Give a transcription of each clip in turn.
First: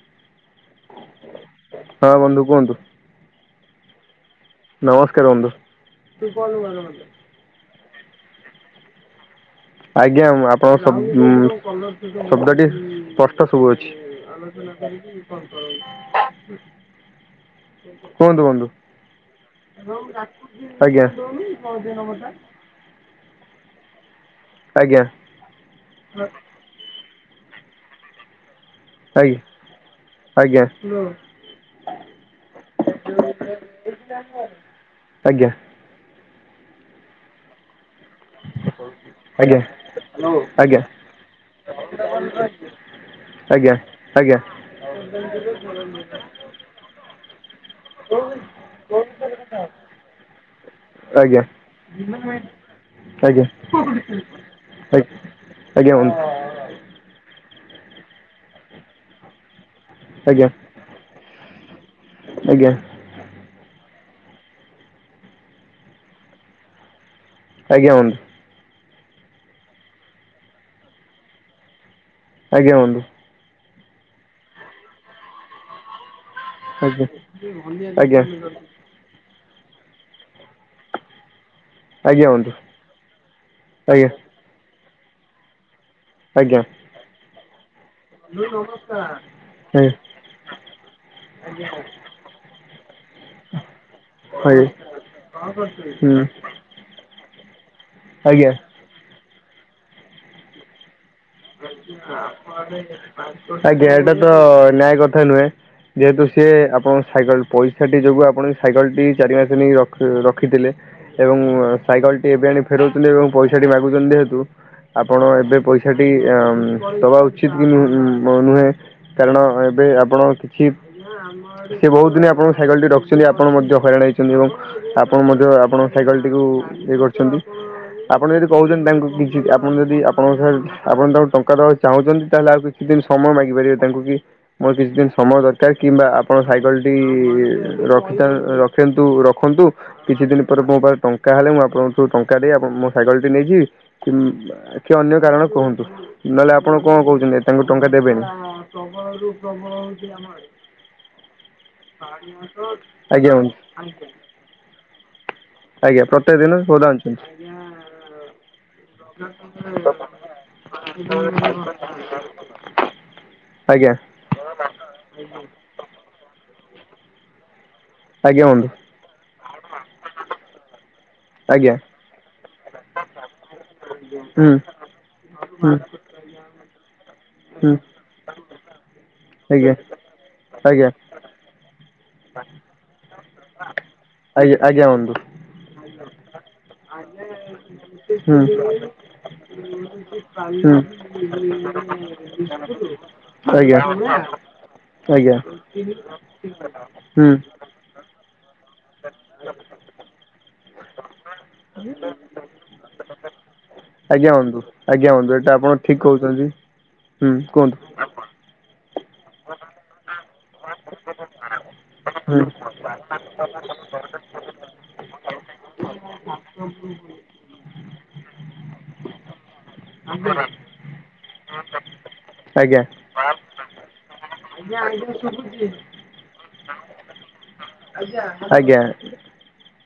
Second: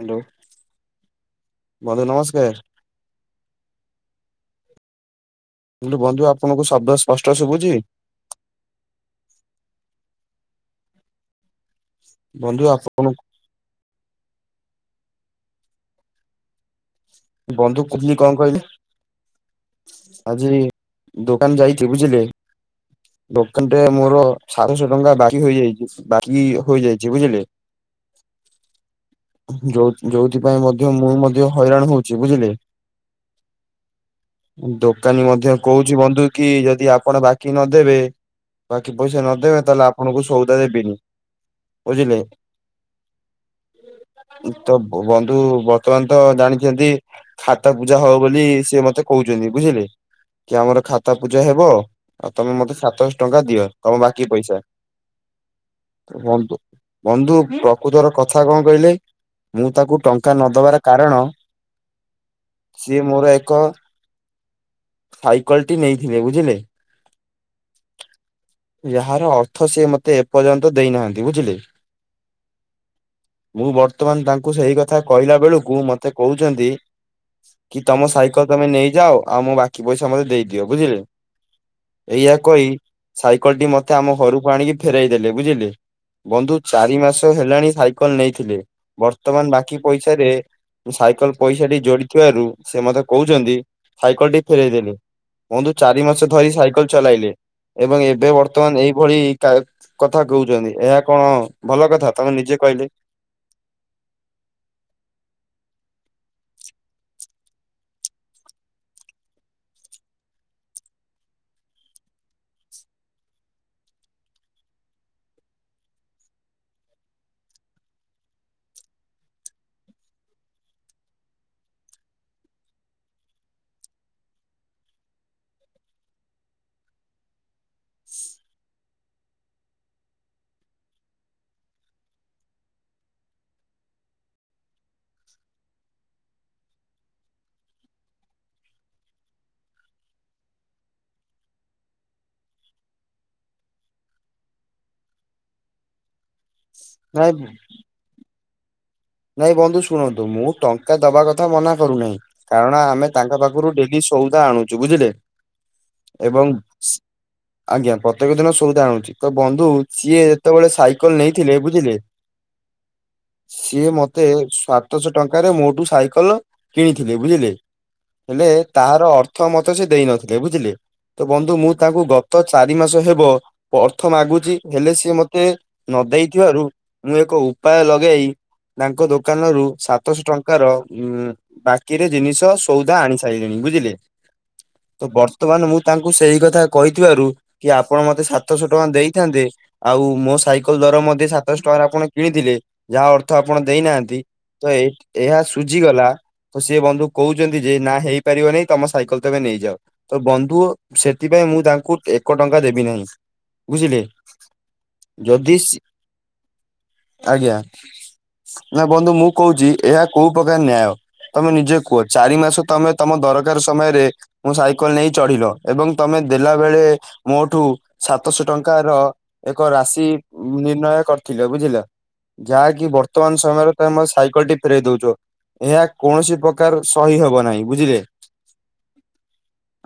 Hello ବନ୍ଧୁ ହଁ ନମସ୍କାର। କୁହନ୍ତୁ ନମସ୍କାର ବନ୍ଧୁ। ମୁଁ କହିଲି ବନ୍ଧୁ ଆପଣଙ୍କୁ ଶବ୍ଦ ସ୍ପଷ୍ଟ ଶୁଭୁଛି? ଆଜ୍ଞା ମୁଁ ଆପଣଙ୍କର ସବୁ ଉଁ ବନ୍ଧୁ ଶବ୍ଦଟି ଆପଣଙ୍କୁ ସ୍ପଷ୍ଟ ସୁବୁ ଅଛି। ବନ୍ଧୁ କୁନି କଁ କହିଲେ। ଆଜି ଆଜ୍ଞା ଦୋକାନ ଯାଇଚି ବୁଝିଲେ ଦୋକାନ ଟେ ମୋରୋ ସାତଶହ ଆଜ୍ଞା ଟଙ୍କା ବାକି ହୋଇଯାଇଚି ବାକି ହୋଇଯାଇଛି ବୁଝିଲେ। ଆଜ୍ଞା ଯୋଉ ଯୋଉଥିପାଇଁ ଆଜ୍ଞା ଆଜ୍ଞା ମଧ୍ୟ ମୁଁ ମଧ୍ୟ ହଇରାଣ ହୋଉ ଛି ବୁଝିଲେ ଦୋକାନୀ ଆଜ୍ଞା ଆଜ୍ଞା ମଧ୍ୟ କୋହୁଛି ବନ୍ଧୁ କି ଯଦି ଆପଣ ବାକି ନଦେବେ ବାକି ପଇସା ଆଜ୍ଞା ନଦେବେ ତାହେଲେ ଆପଣଙ୍କୁ ସୋଉଦା ଦେବିନି। ବୁଝିଲେ [unintelligible] ଆଜ୍ଞା ଆଜ୍ଞା। ତ ବନ୍ଧୁ ଖାତ ପୂଜା ହବ ବୋଲି ସେ ମତେ କହୁଛନ୍ତି ବୁଝିଲେ! କି ଆମର ଖାତା ଆଜ୍ଞା ଆଜ୍ଞା ପୂଜା ହେବ ଆଉ ତମେ ମତେ ସାତଶହ ଟଙ୍କା ଦିଅ ତମ ବାକି ପଇସା ଆଜ୍। ବୁ ବନ୍ଧୁ କକୁ ତର କଥା କଣ କହିଲେ ମୁଁ ତାକୁ ଟଙ୍କା ଆଜ୍ଞା ନଦବାର କାରଣ ଆଜ୍ଞା ସିଏ ମୋର ଏକ ସାଇକେଲ ଟି ନେଇଥିବେ ବୁଝିଲେ! ଆଜ୍ଞା ବନ୍ଧୁ। ଏହାର ଅର୍ଥ ସେ ମୋତେ ଏପର୍ଯ୍ୟନ୍ତ ଦେଇନାହାନ୍ତି ବୁଝିଲେ! ଆଜ୍ଞା ବନ୍ଧୁ। ମୁଁ ବର୍ତ୍ତମାନ ତାଙ୍କୁ ସେଇ କଥା କହିଲା ବେଳକୁ ମତେ କହୁଛନ୍ତି କି ଆଜ୍ଞା ତମ ଆଜ୍ଞା ଆଜ୍ଞା ସାଇକେଲ ବନ୍ଧୁ ତମେ ନେଇଯାଅ ଆଉ ମୁଁ ବାକି ପଇସା ମତେ ଦେଇଦିଅ ବୁଝିଲେ ଏଇଆ ଆଜ୍ଞା। କହି ସାଇକେଲ ଟି ଆଜ୍ଞା ମତେ ଆମ ଘରକୁ ଆଣିକି ଫେରଇ ଦେଲେ ବୁଝିଲେ ବନ୍ଧୁ ଚାରି ମାସ ହେଲାଣି ସାଇକେଲ, ନେଇଥିଲେ ବର୍ତ୍ତମାନ ବାକି ପଇସାରେ ସାଇକେଲ ପଇସା ଟି ଯୋଡିଥିବାରୁ ସେ ମତେ କହୁଛନ୍ତି ସାଇକେଲ ଟି ଫେରଇ ଦେଲେ, ଆଜ୍ଞା ବନ୍ଧୁ ଚାରି ହୁଁ ମାସ ଧରି ସାଇକେଲ ଚଲାଇଲେ ଏବଂ ଏବେ ଆଜ୍ଞା ବର୍ତ୍ତମାନ ଏଇଭଳି କଥା କହୁଛନ୍ତି ଏହା କଣ ଭଲ କଥା ତମେ ନିଜେ କହିଲେ ଆଜ୍ଞା ଟା ତ ନ୍ୟାୟ କଥା ନୁହେଁ। ଯେହେତୁ ସିଏ ଆପଣଙ୍କ ସାଇକେଲ ପଇସାଟି ଯୋଗୁଁ ଆପଣ ସାଇକେଲଟି ଚାରି ମାସ ନେଇ ରଖିଥିଲେ ଏବଂ ସାଇକେଲ ଟି ଏବେ ଆଣି ଫେରଉଛନ୍ତି, ଏବଂ ପଇସା ଟି ମାଗୁଛନ୍ତି ଯେହେତୁ ଆପଣ ଏବେ ପଇସା ଦବା ଉଚିତ କି ନୁହେଁ କାରଣ ଏବେ ଆପଣ କିଛି ସେ ବହୁତ ଦିନ ଆପଣଙ୍କ ସାଇକେଲ ଟି ରଖିଛନ୍ତି, ଆପଣ ମଧ୍ୟ ହଇରାଣ ହେଇଛନ୍ତି ଏବଂ ଆପଣ ମଧ୍ୟ ଆପଣଙ୍କ ସାଇକେଲ ଟି ଇଏ କରିଛନ୍ତି, ଆପଣ ଯଦି କହୁଛନ୍ତି, ତାଙ୍କୁ କିଛି ଆପଣ ଯଦି ଆପଣଙ୍କ ଆପଣ ତାଙ୍କୁ ଟଙ୍କା ଦବାକୁ ଚାହୁଁଛନ୍ତି, ତାହେଲେ ଆଉ କିଛି ଦିନ ସମୟ ମାଗି ପାରିବେ ତାଙ୍କୁ କି ମୋର କିଛି ଦିନ ସମୟ ଦରକାର କିମ୍ବା ଆପଣ ସାଇକେଲଟି ରଖି ରଖନ୍ତୁ ରଖନ୍ତୁ କିଛି ଦିନ ପରେ ମୁଁ ଟଙ୍କା ହେଲେ, ମୁଁ ଆପଣଙ୍କୁଠୁ ଟଙ୍କା ଦେଇ ମୋ ସାଇକଲ ଟି ନେଇଯି କି କିଏ ଅନ୍ୟ କାରଣ କୁହନ୍ତୁ! ନହେଲେ ଆପଣ କଣ କହୁଛନ୍ତି, ନାଇଁ ତାଙ୍କୁ ଟଙ୍କା ଦେବେନି? ନାଇଁ ବନ୍ଧୁ ଶୁଣନ୍ତୁ, ମୁଁ ଟଙ୍କା ଦବା କଥା ମନା କରୁନାହିଁ କାରଣ ଆମେ ଆଜ୍ଞା ତାଙ୍କ ବନ୍ଧୁ ପାଖରୁ ଡେଲି ସଉଦା ଆଣୁଛୁ ବୁଝିଲେ ଆଜ୍ଞା ପ୍ରତ୍ୟେକ ଏବଂ ଦିନ ଶୋଦା ଅନିଛନ୍ତି। ଆଜ୍ଞା ପ୍ରତ୍ୟେକ ଦିନ ସୋଧା ଆଣୁଛି, ତ ବନ୍ଧୁ ସିଏ ଯେତେବେଳେ ସାଇକେଲ ନେଇଥିଲେ ବୁଝିଲେ [inaudible] ସିଏ ଆଜ୍ଞା ମୋତେ ସାତ ଶହ ଟଙ୍କାରେ ମୋଟୁ ସାଇକେଲ କିଣିଥିଲେ ବୁଝିଲେ ଆଜ୍ଞା ହେଲେ ବନ୍ଧୁ ତହାର ଅର୍ଥ ମତେ ସେ ଦେଇ ନଥିଲେ ବୁଝିଲେ ତ ବନ୍ଧୁ ମୁଁ ଆଜ୍ଞା ତାଙ୍କୁ ଗତ ଚାରି ମାସ ହେବ ପ୍ରର୍ଥ ହୁଁ ମାଗୁଛି, ହେଲେ ସିଏ ମତେ ହୁଁ ନ ଦେଇଥିବାରୁ ମୁଁ ହୁଁ ଉପାୟ ଲଗେଇ, ତାଙ୍କ ଦୋକାନ ରୁ ଆଜ୍ଞା ସାତଶହ ଟଙ୍କାର ଆଜ୍ଞା ଉ ବା ରେ ଜିନିଷ ସଉଦା ଆଣି ସାରିଲେଣି ବୁଝିଲେ ଆଜ୍ଞା ଆଜ୍ଞା ତ ବନ୍ଧୁ ବର୍ତ୍ତମାନ, ମୁଁ ତାଙ୍କୁ ସେଇ କଥା କହିଥିବାରୁ କି ଆପଣ ମତେ ହୁଁ ସାତଶହ ଟଙ୍କା ଦେଇଥା ଆଉ ମୋ ସାଇକେଲ ହୁଁ ଦର ମଧ୍ୟ ସାତହ ଟଙ୍କ ଆପଣ କିଣିଥିଲେ ଯାହା ଅର୍ଥ ଆପଣ ଆଜ୍ଞା ଦେଇନାହାନ୍ତି ତ ଆଜ୍ଞା ଏହା ସୁଝଗଲା ସ ହୁଁ କହୁଛନ୍ତି ଯେ ନା ହେଇପାରିବ ନାହିଁ, ତମ ସାଇକେଲ ତମେ ନେଇଯାଅ ତ ବନ୍ଧୁ ସେଥିପାଇଁ ମୁଁ ତାଙ୍କୁ ଏକ ଟଙ୍କା ଦେବି ନାହିଁ। ବୁଝିଲେ ଆଜ୍ଞା ବନ୍ଧୁ, ଆଜ୍ଞା ବନ୍ଧୁ, ଯଦି ଏଇଟା ସି ଆପଣ ଠିକ କହୁଛନ୍ତି ହୁଁ ଆଜ୍ଞା। କୁହନ୍ତୁ! ନା ବନ୍ଧୁ ମୁଁ କହୁଛି ଏହା କୋଉ ପ୍ରକାର ନ୍ୟାୟ ତମେ ନିଜେ କୁହ? ଚାରି ହୁଁ ମାସ ତମେ ତମ ଦରକାର ସମୟରେ ମୁଁ ସାଇକେଲ ନେଇ ଚଢିଲ ଏବଂ ତମେ ଦେଲା ବେଳେ ମୋଠୁ ସାତଶହ ଟଙ୍କାର ଏକ ରାଶି ନିର୍ଣ୍ଣୟ କରିଥିଲେ ବୁଝିଲ ଆଜ୍ଞା ଯାହାକି ବର୍ତ୍ତମାନ ସମୟରେ ତମେମ ସାଇକେଲ ଟି ଫେରଇ ଦଉଛ ଏହା କୌଣସି ପ୍ରକାର ସହି ହବ ନାହିଁ ବୁଝିଲେ ଆଜ୍ଞା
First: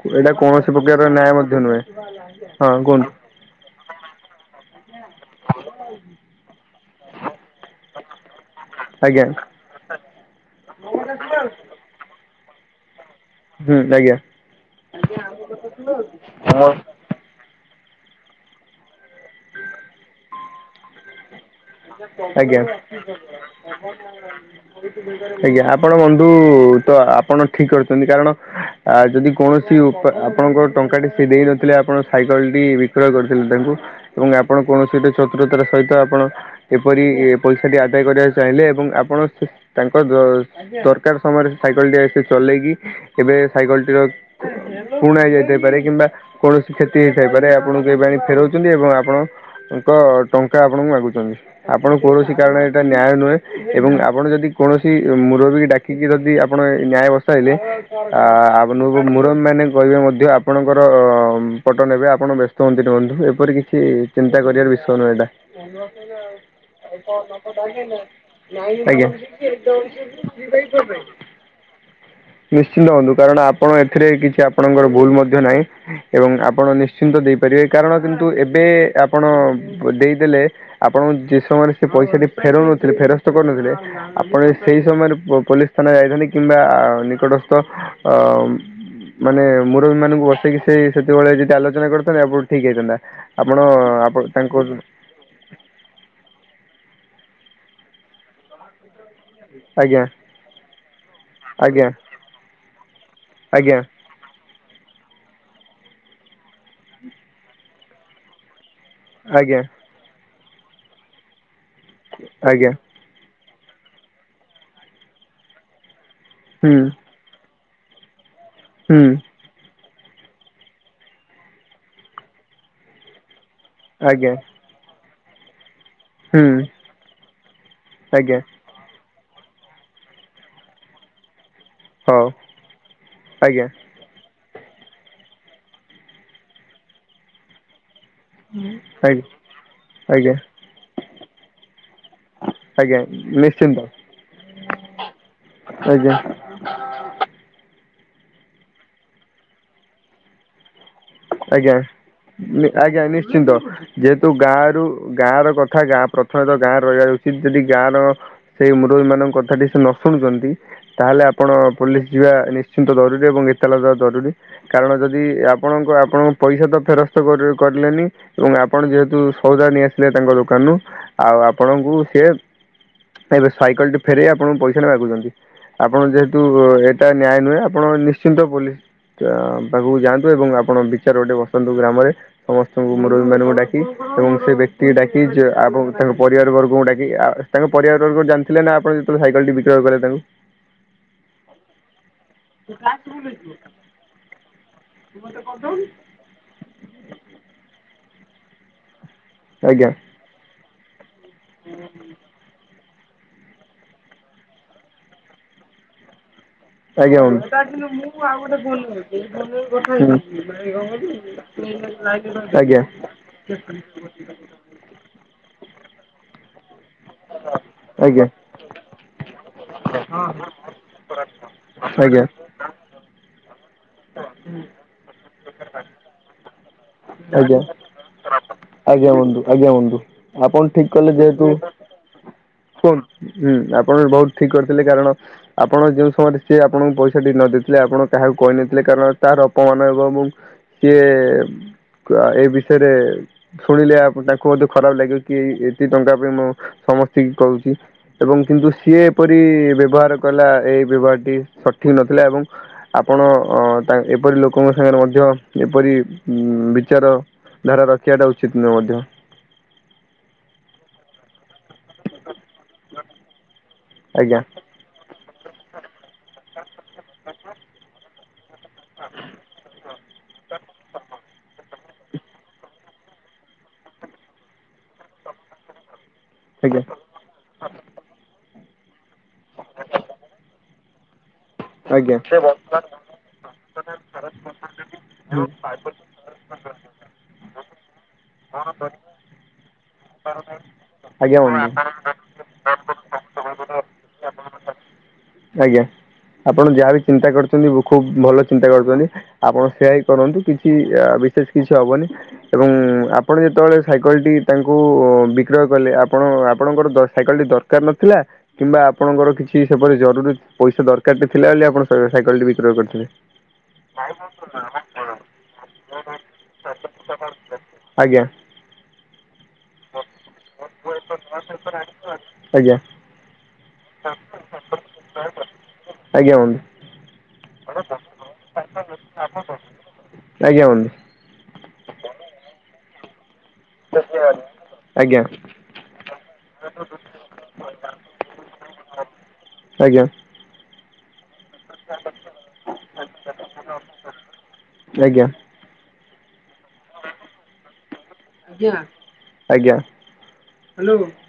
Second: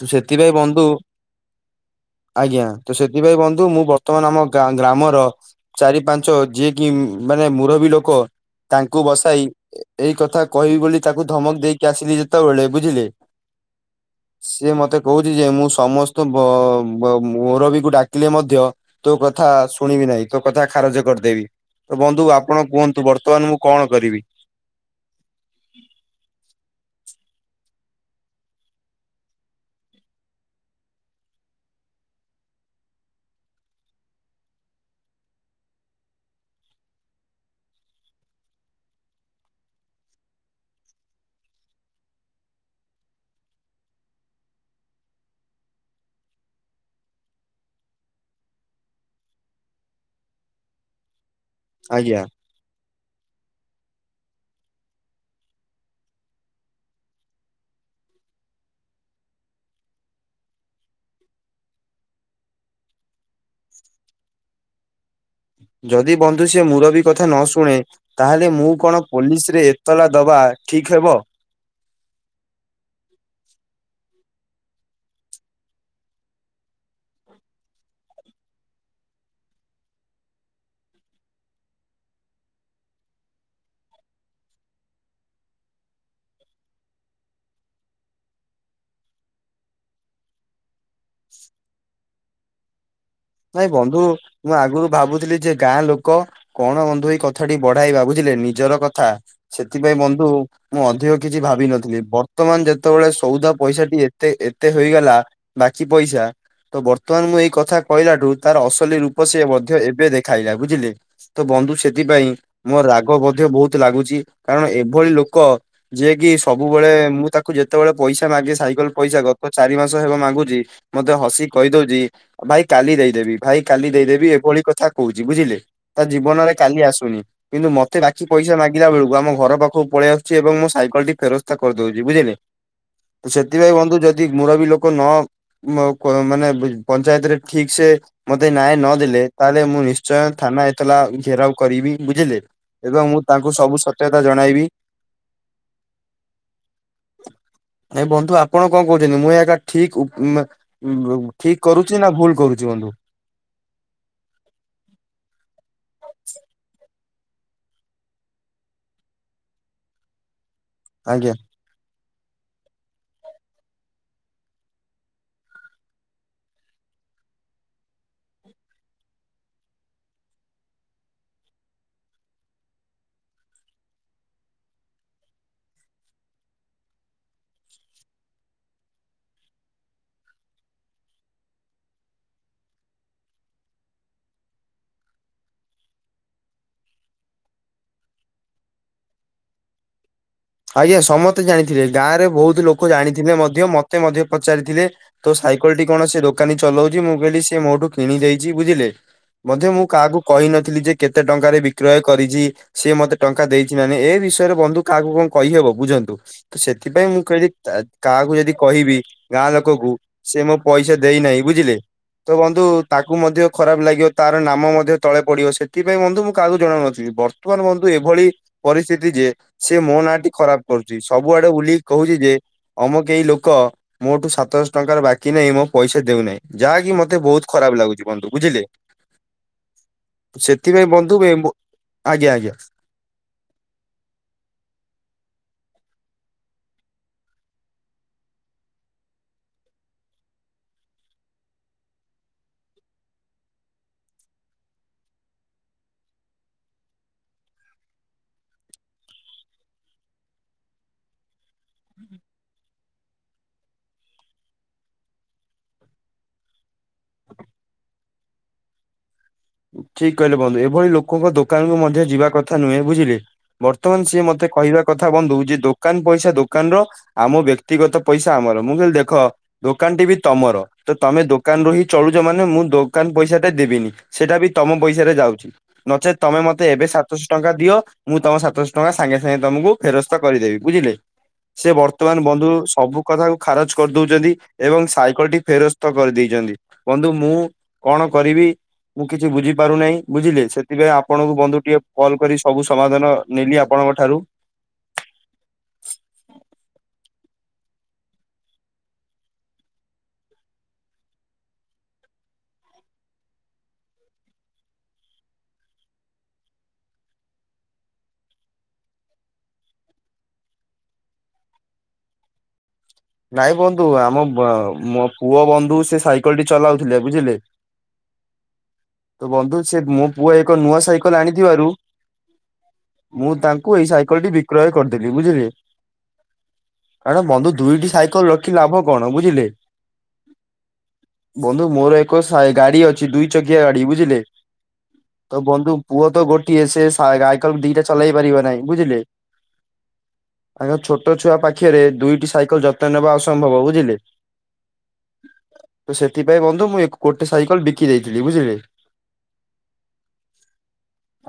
ତୁ ଏଇଟା ସେଥିପାଇଁ କୌଣସି ବନ୍ଧୁ ପ୍ରକାର ନ୍ୟାୟ ମଧ୍ୟ ନୁହେଁ ଆଜ୍ଞା ହଁ ତୁ କୁହନ୍ତୁ ସେଥିପାଇଁ ବନ୍ଧୁ ମୁଁ ବର୍ତମାନ ଆମ ଗ୍ରାମର ଚାରି ପାଞ୍ଚ ଯିଏ କି ମାନେ ମୁରବିଲ ଲୋକ ତାଙ୍କୁ ଆଜ୍ଞା ବସାଇ ଏଇ କଥା କହିବି ବୋଲି ତାକୁ ଧମକ ଦେଇକି ଆସିଲି ଯେ ସେତେବେଳେ ବୁଝିଲେ ହୁଁ ଆଜ୍ଞା ସିଏ ମତେ କହୁଛି ଯେ ମୁଁ ସମସ୍ତ ଓରବିକୁ ଡାକିଲେ ମଧ୍ୟ ତୋ କଥା ଶୁଣିବି ନାହିଁ ତୋ କଥା ଖାରଜ କରିଦେବି ତ ବନ୍ଧୁ ଆପଣ ଆଜ୍ଞା କୁହନ୍ତୁ ବର୍ତ୍ତମାନ ମୁଁ କଣ କରିବି? ଆଜ୍ଞା ଆପଣ ବନ୍ଧୁ ତ ଆପଣ ଠିକ କରିଛନ୍ତି, କାରଣ ଯଦି କୌଣସି ଆପଣଙ୍କ ଟଙ୍କାଟି ସେ ଦେଇ ନଥିଲେ ଆପଣ ସାଇକେଲ ଟି ବିକ୍ରୟ କରିଥିଲେ, ତାଙ୍କୁ ଏବଂ ଆପଣ କୌଣସି ଗୋଟେ ଚତୁରତାର ସହିତ ଆପଣ ଏପରି ପଇସାଟି ଆଦାୟ କରିବାକୁ ଚାହିଁଲେ, ଏବଂ ଆପଣ ତାଙ୍କ ଦରକାର ସମୟରେ ସାଇକଲ ଟି ଆସି ଚଲେଇକି ଏବେ ସାଇକେଲ ଟିର ପୁଣା ହେଇ ଯାଇଥାଇପାରେ କିମ୍ବା କୌଣସି କ୍ଷତି ହେଇ ସାଇପାରେ ଆପଣଙ୍କୁ ସେ ଫେରଉଛନ୍ତି, ଏବଂ ଆପଣଙ୍କ ଟଙ୍କା ଆପଣଙ୍କୁ ମାଗୁଛନ୍ତି ଆପଣ ଆଜ୍ଞା କୌଣସି କାରଣ ଏଇଟା ନ୍ୟାୟ ନୁହେଁ ଏବଂ ଆପଣ ଯଦି କୌଣସି ମୁରବୀକୁ ଡାକିକି ଯଦି ଆପଣ ନ୍ୟାୟ ବସାଇଲେ ଆ ଆପଣଙ୍କୁ ମୁରବୀ ମାନେ କହିବେ ମଧ୍ୟ ଆପଣଙ୍କର ଅ ପଟ ନେବେ ଆପଣ ବ୍ୟସ୍ତ ହୁଅନ୍ତି ଏପରି କିଛି ଚିନ୍ତା କରିବାର ବିଷୟ ନୁହଁ ଏଇଟା ଯଦି ବନ୍ଧୁ ସେ ମୁରବୀ କଥା ନ ଶୁଣେ ତାହେଲେ ମୁଁ କଣ ଆଜ୍ଞା। ପୋଲିସ ରେ ଏତଲା ଦବା ଠିକ ହେବ? ନିଶ୍ଚିନ୍ତ ହୁଅନ୍ତୁ କାରଣ ଆପଣ ଏଥିରେ କିଛି ଆପଣଙ୍କର ଭୁଲ ମଧ୍ୟ ନାହିଁ ଏବଂ ଆପଣ ନିଶ୍ଚିନ୍ତ ଦେଇପାରିବେ କାରଣ, କିନ୍ତୁ ଏବେ ଆପଣ ଦେଇଦଲେ ଆପଣ ସମୟରେ ସେ ପଇସା ଟି ଫେରଉନଥିଲେ, ଫେରସ୍ତ କରନଥିଲେ ଆପଣ ସେଇ ସମୟରେ ପୋଲିସ ଥାନା ଯାଇଥିଲେ କିମ୍ ନିକଟସ୍ଥ ମାନେ ମୁରବୀ ମାନଙ୍କୁ ବସେଇି ସେତେବେଳେ ଯଦି ଆଲୋଚନା କରିଥାନ୍ତା ଆପଟ ଠିକ ହେଇଥାନ୍ତା ଆପଣ ନାଇଁ ବନ୍ଧୁ ଆପଣ ମୁଁ ତାଙ୍କୁ ଆଗରୁ ଭାବୁଥିଲି ଯେ ଗାଁ ଲୋକ କଣ ବନ୍ଧୁ ଏଇ କଥାଟି ବଢେଇବା ବୁଝିଲେ ନିଜର କଥା ସେଥିପାଇଁ ଆଜ୍ଞା ବନ୍ଧୁ ମୁଁ ଅଧିକ କିଛି ଆଜ୍ଞା ଭାବିନଥିଲି ବର୍ତ୍ତମାନ ଯେତେବେଳେ ସଉଦା ଆଜ୍ଞା ପଇସା ଟି ଏତେ ଏତେ ହେଇଗଲା ବାକି ପଇସା ତ ବର୍ତ୍ତମାନ ମୁଁ ଏଇ କଥା କହିଲାଠୁ ତାର ଅସଲି ରୂପ ସେ ଆଜ୍ଞା ମଧ୍ୟ ଏବେ ଦେଖ ଖାଇଲା ବୁଝିଲେ ତ ବନ୍ଧୁ ସେଥିପାଇଁ ଆଜ୍ଞା ମୋ ରାଗ ମଧ୍ୟ ବହୁତ ଲାଗୁଛି କାରଣ ଏଭଳି ଲୋକ ଯି କି ହୁଁ ସବୁବେଳେ ମୁଁ ତାକୁ ଯେତେବେଳେ ପଇସା ମାଗେ ସାଇକେଲ ହୁଁ ପଇସା ଗତ ଚାରି ମାସ ହେବ ମାଗୁଛି ମତେ ହସି କହିଦଉଛି ଭାଇ କାଲି ଦେଇଦେବି, ଭାଇ କାଲି ଦେଇଦେବି ଆଜ୍ଞା ଏଭଳି କଥା କହୁଛି ବୁଝିଲେ ତା ହୁଁ ଜୀବନରେ କାଲି ଆସୁନି କିନ୍ତୁ ମତେ ବାକି ଆଜ୍ଞା ପଇସା ମାଗିଲା ବେଳକୁ ଆମ ଘ ପାଖକୁ ପଳ ଆସଛି, ଏବଂ ମୁଁ ସାଇକଲ ଟି ଫେରଛି କରିଦଉଛି ହଉ ବୁଝିଲେ ତ ଆଜ୍ଞା ସେଥିପାଇଁ ବନ୍ଧୁ ଯଦି ମୁର ବି ଲୋକ ନ ମାନେ ପଞ୍ଚାୟତରେ ଠିକ ସେ ମତେ ନ୍ୟାୟ ନଦେଲେ ଆଜ୍ଞା ତାହେଲେ ମୁଁ ନିଶ୍ଚୟ ଆଜ୍ଞା ଥାନା ଏତେଲା ଘେରାଉ କରିବି ବୁଝିଲେ ଆଜ୍ଞା ଏବଂ ମୁଁ ତାଙ୍କୁ ସବୁ ନିଶ୍ଚିନ୍ତ ସତ୍ୟତା ଜଣାଇବି ଆଜ୍ଞା। ଏ ବନ୍ଧୁ ଆପଣ କଣ କହୁଛନ୍ତି, ମୁଁ ଏହା ଏକା ଠିକ ଠିକ ଆଜ୍ଞା। କରୁଛି ନା ଭୁଲ! କରୁଛି ବନ୍ଧୁ ଆଜ୍ଞା ନିଶ୍ଚିନ୍ତ ଯେହେତୁ ଗାଁ ରରୁ ଗାଁ ର କଥା ତଥା ଗାଁ ପ୍ରଥମେ ତ ଗାଁ ରହିବା ଯାଉଚଛି, ଯଦି ଗାଁ ର ସେଇ ମରୁହୀ ମାନଙ୍କ କଥା ସେ ନ ଶୁଣୁଛନ୍ତି ତାହେଲେ ଆଜ୍ଞା। ଆପଣ ପୋଲିସ ଯିବା ନିଶ୍ଚିନ୍ତ ଜରୁରୀ, ଏବଂ ଏତଲା ଯବା ଜରୁରୀ କାରଣ ଯଦି ଆପଣଙ୍କ ଆପଣଙ୍କ ପଇସା ତ ଫେରସ୍ତ କରିଲେନି, ଏବଂ ଆପଣ ଯେହେତୁ ସଉଦା ନେଇ ଆସିଲେ ତାଙ୍କ ଦୋକାନରୁ ଆଉ ଆପଣଙ୍କୁ ସିଏ ଏବେ ସାଇକେଲ ଟେ ଫେରାଇ ଆପଣଙ୍କୁ ପଇସା ନେବାମାଗୁଛନ୍ତି ଆପଣ ଯେହେତୁ ଏଇଟା ନ୍ୟାୟ ନୁହେଁ ଆପଣ ନିଶ୍ଚିନ୍ତ ପୋଲିସ ତ ପାଖକୁ ଯାଆନ୍ତୁ ଏବଂ ଆପଣ ବି ଚାରୋ ଗୋଟେ ବସନ୍ତୁ ଗ୍ରାମରେ ସମସ୍ତଙ୍କୁ ମୁରବି ମାନଙ୍କୁ ଡାକି ଏବଂ ସେ ବ୍ୟକ୍ତି ଡାକି ତାଙ୍କ ପରିବାର ବର୍ଗଙ୍କୁ ଡାକି ଆ ତାଙ୍କ ପରିବାର ବର୍ଗ ଜାଣିଥିଲେ ନା ଆଣ ଯେତେଳେ ସାଇକେଲ ଟି ବିକ୍ରୟ କଲେ ତାଙ୍କୁ ଆଜ୍ଞା ସମସ୍ତେ ଜାଣିଥିଲେ ଗାଁ ରେ ବହୁତ ଲୋକ ଜାଣିଥିଲେ ମଧ୍ୟ ମତେ ମଧ୍ୟ ପଚାରିଥିଲେ ତ ସେ ସାଇକଲ ଟି କଣସେ ଦୋ ଦୋକାନୀ ଚଲଉଛି ମୁଁ କହିଲି ସେ ମୋଠୁ କିଣିଦେଇଛି ବୁଝିଲେ ମଧ୍ୟ ମୁଁ ଆଜ୍ଞା କାହାକୁ କହିନଥିଲି ଯେ କେତେ ଟଙ୍କାରେ ବିକ୍ରୟ କରିଛି ସିଏ ମତେ ଟଙ୍କା ଦେଇଛି ନାହି ଏ ବିଷୟରେ ବନ୍ଧୁ କାହାକୁ କଣ କହିହବ ବୁଝନ୍ତୁ । ସେଥିପାଇଁ ଆଜ୍ଞା ମୁଁ ବନ୍ଧୁ। କହିଲି ଆଜ୍ଞା ତା ଆଜ୍ଞା ଆଜ୍ଞା ଆଜ୍ଞା। କାହାକୁ ଯଦି ଆଜ୍ଞା କହିବି ଗାଁ ଲୋକକୁ ସେ ମୋ ପଇସା ଦେଇନାହିଁ ବୁ ବୁଝିଲେ ତ ବନ୍ଧୁ ତାକୁ ମଧ୍ୟ ଖରାପ ଲାଗିବ ତାର ନାମ ମଧ୍ୟ ତଳେ ପଡିବ ସେଥିପାଇଁ ବନ୍ଧୁ ମୁ କାହାକୁ ଜଣାଉନଥିଲି ବର୍ତ୍ତମାନ ବନ୍ଧୁ ଏଭଳି ପରିସ୍ଥିତି ଯେ ସେ ମୋ ନାଁଟି ଖରାପ କରୁଛି ସବୁଆଡେ ବୁଲିକି କହୁଛି ଯେ ଅମ କେହି ଲୋକ ମୋଠୁ ସାତଶହ ଟଙ୍କାର ବାକି ନାହିଁ ମୋ ପଇସା ଦେଉନାହିଁ ଯାହାକି ମୋତେ ବହୁତ ଖରାପ ଲାଗୁଛି ବନ୍ଧୁ ବୁଝିଲେ ଆଜ୍ଞା ବନ୍ଧୁ ଆଜ୍ଞା ବନ୍ଧୁ ଆପଣ ସେଥିପାଇଁ ଠିକ କଲେ ବନ୍ଧୁ ଏ ଯେହେତୁ ମୋ- ଆଜ୍ଞା ଆଜ୍ଞା। କୁନ ହୁଁ ଆପଣ ବହୁତ ଠିକ କରିଥିଲେ କାରଣ ଆପଣ ଯେଉ ସମୟରେ ସିଏ ଆପଣଙ୍କୁ ପଇସା ଟି ନ ଦେଇଥିଲେ ଆପଣ କାହାକୁ କହିନଥିଲେ କାରଣ ତାର ଅପମାନ ଏବଂ ବଂ କିଏ ତୁଆ ଏଇ ବିଷୟରେ ଶୁଣିଲେ ଆ ତାଙ୍କୁ ମତେ ଖରାପ ଲାଗିବ କି ଏଇ ଏତି ଟଙ୍କା ପାଇଁ ମୁଁ ସମସ୍ତଙ୍କୁ କହୁଛି ଏବଂ କିନ୍ତୁ ସିଏ ଏପରି ବ୍ୟବହାର କଲା ଏଇ ବ୍ୟବହାରଟି ସଠିକ ଠିକ୍ ନଥିଲା ଏବଂ ଆପଣ ତା ଏପରି ଲୋକଙ୍କ ସାଙ୍ଗରେ ମଧ୍ୟ ଏପରି ଉ ବିଚାର ଧାରା ରଖିବାଟା ଉଚିତ ନୁହେ ମଧ୍ୟ ଠିକ କହିଲେ ବନ୍ଧୁ ଏଭଳି ଲୋକଙ୍କ ଦୋକାନକୁ ମଧ୍ୟ ଯିବା କଥା ନୁହେଁ ବୁଝିଲେ ବର୍ତ୍ତମାନ ସିଏ ଆଜ୍ଞା ମତେ କହିବା କଥା ବନ୍ଧୁ ଯେ ଦୋକାନ ପଇସା ଦୋକାନ ର ଆମ ବ୍ୟକ୍ତିଗତ ପଇସା ଆମର ମୁଁ କହିଲି ଦେଖ ଦୋକାନ ଟି ବି ତମର ତ ତମେ ଦୋକାନ ରୁ ହି ଚଳୁଛ ମାନେ ମୁଁ ଦୋକାନ ପଇସା ଟା ଦେବିନି ସେଟା ବି ତମ ପଇସାରେ ଯାଉଛି ନଚେତ ତମେ ମତେ ଆଜ୍ଞା ଏବେ ସାତ ଶହ ଟଙ୍କା ଦିଅ ମୁଁ ତମ ସାତଶ ଟଙ୍କା ସାଙ୍ଗେ ସାଙ୍ଗେ ତମକୁ ଫେରସ୍ତ କରିଦେବି ବୁଝିଲେ ସେ ଆଜ୍ଞା। ବର୍ତ୍ତମାନ ବନ୍ଧୁ ସବୁ କଥାକୁ ଖାରଜ କରିଦଉଛନ୍ତି ଏବଂ ସାଇକେଲ ଟି ଫେରସ୍ତ କରିଦେଇଛନ୍ତି । ବନ୍ଧୁ ମୁଁ କଣ କରିବି ମୁଁ କିଛି ବୁଝିପାରୁନାହିଁ ବୁଝିଲେ ସେଥିପାଇଁ ଆପଣଙ୍କୁ ବନ୍ଧୁ ଟିକେ କଲ୍ କରି ସବୁ ସମାଧାନ ନେଲି ଆ ଆପଣଙ୍କ ଠାରୁ ଆଜ୍ଞା ଆପଣ ଯାହାବି ଚିନ୍ତା କରୁଛନ୍ତି ଖୁବ୍ ଭଲ ଚିନ୍ତା କରୁଛନ୍ତି ଆପଣ ସେୟା ହିଁ କରନ୍ତୁ କିଛି ଆ ବିଶେଷ କିଛି ହବନି ଏବଂ ଆପଣ ଯେତେବେଳେ ସାଇକେଲ ଟି ତାଙ୍କୁ ବିକ୍ରୟ କଲେ ଆପଣ ଆପଣଙ୍କର ଦଶ ସାଇକେଲ ଟି ଦରକାର ନଥିଲା କିମ୍ବା ଆପଣଙ୍କର କିଛି ସେପରି ଜରୁରୀ ପଇସା ଦରକାର ଟେ ଥିଲାବେଳେ ଆପଣ ସା ସାଇକେଲ ଟି ବିକ୍ରୟ କରି ନାଇଁ ବନ୍ଧୁ ଆମ ବ ମୋ ପୁଅ ବନ୍ଧୁ ସେ ସାଇକେଲ ଟି ଚଲାଉଥିଲେ ବୁଝିଲେ ଆଜ୍ଞା । ତ ବନ୍ଧୁ ସେ ମୋ ପୁଅ ଏକ ନୂଆ ସାଇକେ ଆଣିଥିବାରୁ ଆଜ୍ଞା ମୁଁ ତାଙ୍କୁ ଏଇ ସାଇକେଲ ଟି ବିକ୍ରୟ କରିଦେଲି ବୁଝିଲେ ଆଜ୍ଞା ବନ୍ଧୁ କାରଣ ବନ୍ଧୁ ଦୁଇଟି ଲଖି ଲାଭ କଣ ବୁଝିଲେ ଆଜ୍ଞା ବନ୍ଧୁ ବନ୍ଧୁ ମୋର ଏକ ସାଇକେଲ ଗାଡ଼ି ଅଛି ଦୁଇ ଚକିଆ ଗାଡ଼ି ବୁଝିଲେ ଆଜ୍ଞା ତ ବନ୍ଧୁ ପୁଅ ତ ଗୋଟିଏ ସେ ସାଆ ଗାଇକଲ ଦିଟା ଚଲେଇ ପାରିବ ନାହିଁ ବୁଝିଲେ [unintelligible] ଆଜ୍ଞା ଛୋଟ ଛୋଟ ଛୁଆ ପାଖିରେ ଦୁଇଟି ସାଇକେଲ ଯତ୍ନ ନେବା ଅସମ୍ଭବ ବୁଝିଲେ ଆଜ୍ଞା ସେଥିପାଇଁ ବନ୍ଧୁ ମୁଁ ଗୋଟେ ସାଇକେଲ ବିକି ଦେଇଥିଲି ବୁଝିଲେ । ଆଜ୍ଞା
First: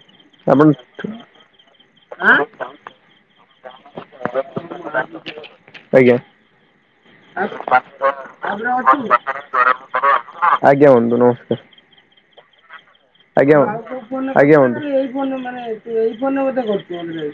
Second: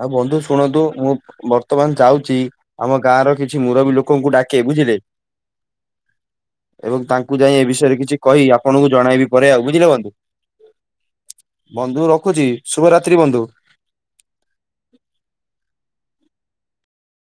ଆଉ ବନ୍ଧୁ ଆପଣ ଶୁଣନ୍ତୁ ମୁଁ ବର୍ତ୍ତମାନ ଯାଉଛି ଆମ ଗାଁ ର କିଛି ମୁରବି ଲୋକଙ୍କୁ ଡାକେ ବୁଝିଲେ ଆଜ୍ଞା। ଏବଂ ତାଙ୍କୁ ଯାଇ ଏ ବିଷୟରେ କିଛି କହି ଆପଣଙ୍କୁ ଜଣାଇବି ପରେ ଆଉ ବୁଝିଲେ ବନ୍ଧୁ? ଆଜ୍ଞା ବନ୍ଧୁ ନମସ୍କାର ବନ୍ଧୁ । ରଖୁଛି ଶୁଭରାତ୍ରି ଆଜ୍ଞା ବନ୍ଧୁ ଆଜ୍ଞା ବନ୍ଧୁ